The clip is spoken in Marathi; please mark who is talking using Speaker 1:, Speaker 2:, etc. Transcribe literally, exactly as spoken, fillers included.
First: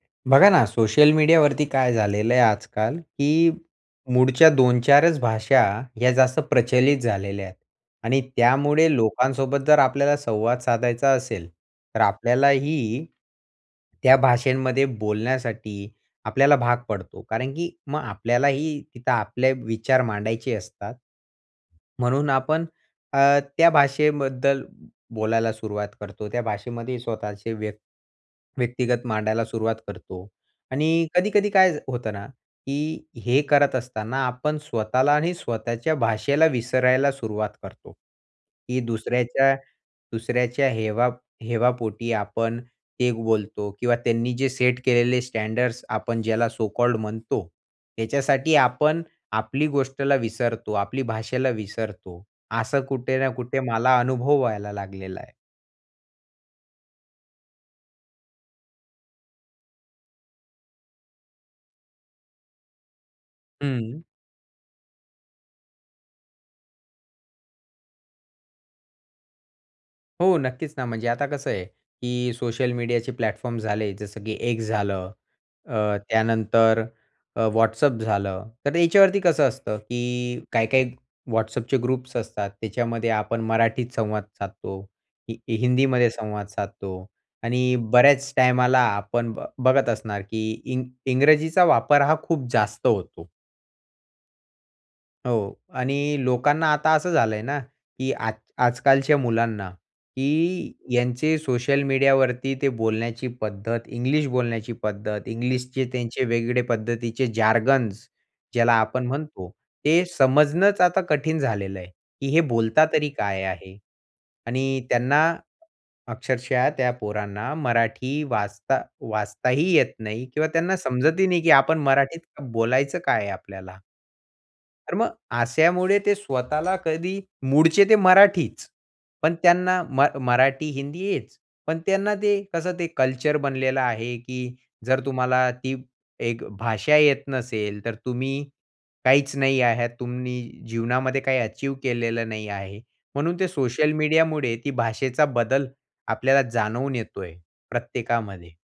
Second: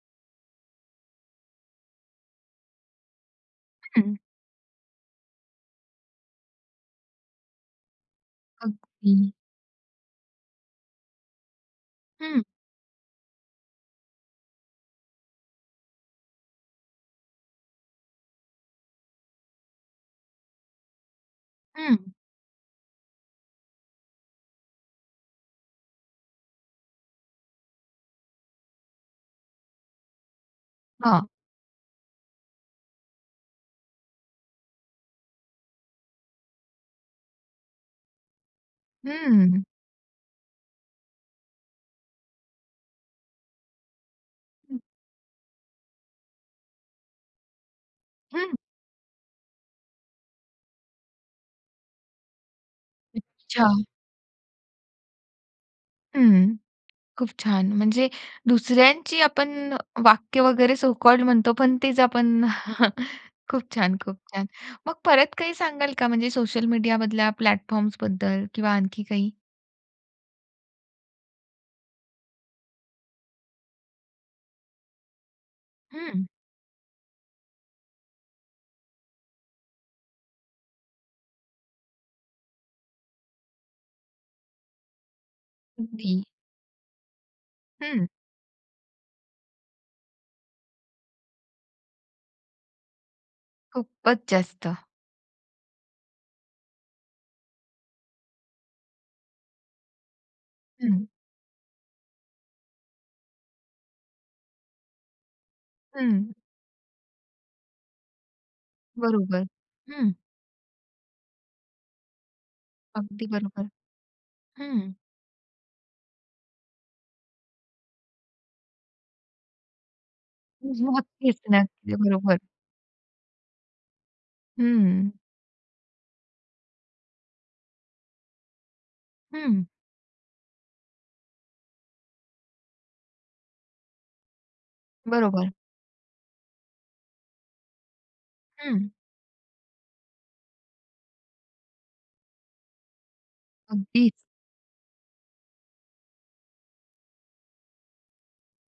Speaker 1: बघा ना, सोशल मीडियावरती काय झालेलं आहे आजकाल, की
Speaker 2: हं.
Speaker 1: मूळच्या दोन-चार च भाषा, ह्या जास्त प्रचलित झालेल्या आहेत आणि त्यामुळे
Speaker 2: अगदी.
Speaker 1: लोकांसोबत जर आपल्याला संवाद साधायचा असेल, तर
Speaker 2: हं.
Speaker 1: आपल्यालाही त्या भाषांमध्ये बोलण्यासाठी आपल्याला भाग पडतो. कारण की मग आपल्यालाही तिथं आपले विचार मांडायचे असतात.
Speaker 2: हं.
Speaker 1: म्हणून आपण अ, त्या भाषेबद्दल बोलायला सुरुवात करतो. त्या भाषेमध्ये स्वतःचे व्य व्यक्तिगत मांडायला सुरुवात करतो आणि
Speaker 2: हां.
Speaker 1: कधी-कधी काय होतं ना, की हे करत असताना आपण स्वतःला आणि स्वतःच्या भाषेला विसरायला सुरुवात करतो की दुसऱ्याच्या,
Speaker 2: हं.
Speaker 1: दुसऱ्याच्या हेवा हेवापोटी आपण ते बोलतो किंवा त्यांनी जे सेट
Speaker 2: हं.
Speaker 1: केलेले स्टँडर्ड्स आपण ज्याला सो कॉल्ड म्हणतो.
Speaker 2: हं.
Speaker 1: त्याच्यासाठी आपण आपली गोष्टला विसरतो, आपली भाषेला विसरतो. असं कुठे ना कुठे
Speaker 2: अच्छा.
Speaker 1: मला अनुभव व्हायला लागलेला आहे.
Speaker 2: हं. खूप छान. म्हणजे दुसऱ्यांची आपण वाक्य वगैरे सो कॉल्ड म्हणतो, पण तेच आपण खूप छान,
Speaker 1: हं.
Speaker 2: खूप छान. मग परत काही सांगाल का म्हणजे सोशल मीडिया मधल्या प्लॅटफॉर्म्सबद्दल किंवा आणखी काही?
Speaker 1: हो, नक्कीच ना. म्हणजे आता कसं आहे, की सोशल मीडियाचे प्लॅटफॉर्म झाले, जसं की X झालं, अ,
Speaker 2: हं.
Speaker 1: त्यानंतर अ, WhatsApp झालं. तर याच्यावरती कसं असतं, की काही-काही WhatsAppचे ग्रुप्स असतात, त्याच्यामध्ये आपण मराठीत संवाद साधतो, हि हिंदीमध्ये
Speaker 2: अगदी.
Speaker 1: संवाद साधतो आणि
Speaker 2: हं.
Speaker 1: बऱ्याच टाईमाला आपण बघत असणार की इंग इंग्रजीचा वापर हा खूप जास्त होतो.
Speaker 2: खूपच जास्त.
Speaker 1: हो. आणि लोकांना आता असं झालंय ना, की आज आजकालच्या मुलांना, की
Speaker 2: हं.
Speaker 1: यांचे सोशल मीडियावरती ते बोलण्याची पद्धत, इंग्लिश बोलण्याची पद्धत, इंग्लिशचे त्यांचे
Speaker 2: हं.
Speaker 1: वेगळे पद्धतीचे जार्गन्स ज्याला आपण
Speaker 2: बरोबर.
Speaker 1: म्हणतो, ते
Speaker 2: हं.
Speaker 1: समजणंच आता कठीण झालेलं आहे, की हे बोलता तरी
Speaker 2: अगदी
Speaker 1: काय
Speaker 2: बरोबर.
Speaker 1: आहे? आणि
Speaker 2: हं.
Speaker 1: त्यांना अक्षरशः त्या पोरांना मराठी वाचता वाचताही येत नाही किंवा त्यांना समजतही नाही,
Speaker 2: नक्कीच,
Speaker 1: की आपण
Speaker 2: नक्की अगदी
Speaker 1: मराठीत
Speaker 2: बरोबर.
Speaker 1: बोलायचं काय आहे आपल्याला. तर मग
Speaker 2: हं.
Speaker 1: अशामुळे ते स्वतःला कधी मूळचे ते मराठीच, पण
Speaker 2: हं.
Speaker 1: त्यांना म मराठी, हिंदी हेच, पण त्यांना ते कसं ते कल्चर बनलेलं आहे, की जर तुम्हाला
Speaker 2: बरोबर.
Speaker 1: ती एक भाषा येत नसेल, तर तुम्ही
Speaker 2: हं.
Speaker 1: काहीच नाही आहात. तुम्ही जीवनामध्ये काही अचीव्ह केलेलं नाही आहे. म्हणून ते सोशल
Speaker 2: अगदीच.
Speaker 1: मीडियामुळे ती भाषेचा बदल आपल्याला जाणवून येतोय प्रत्येकामध्ये.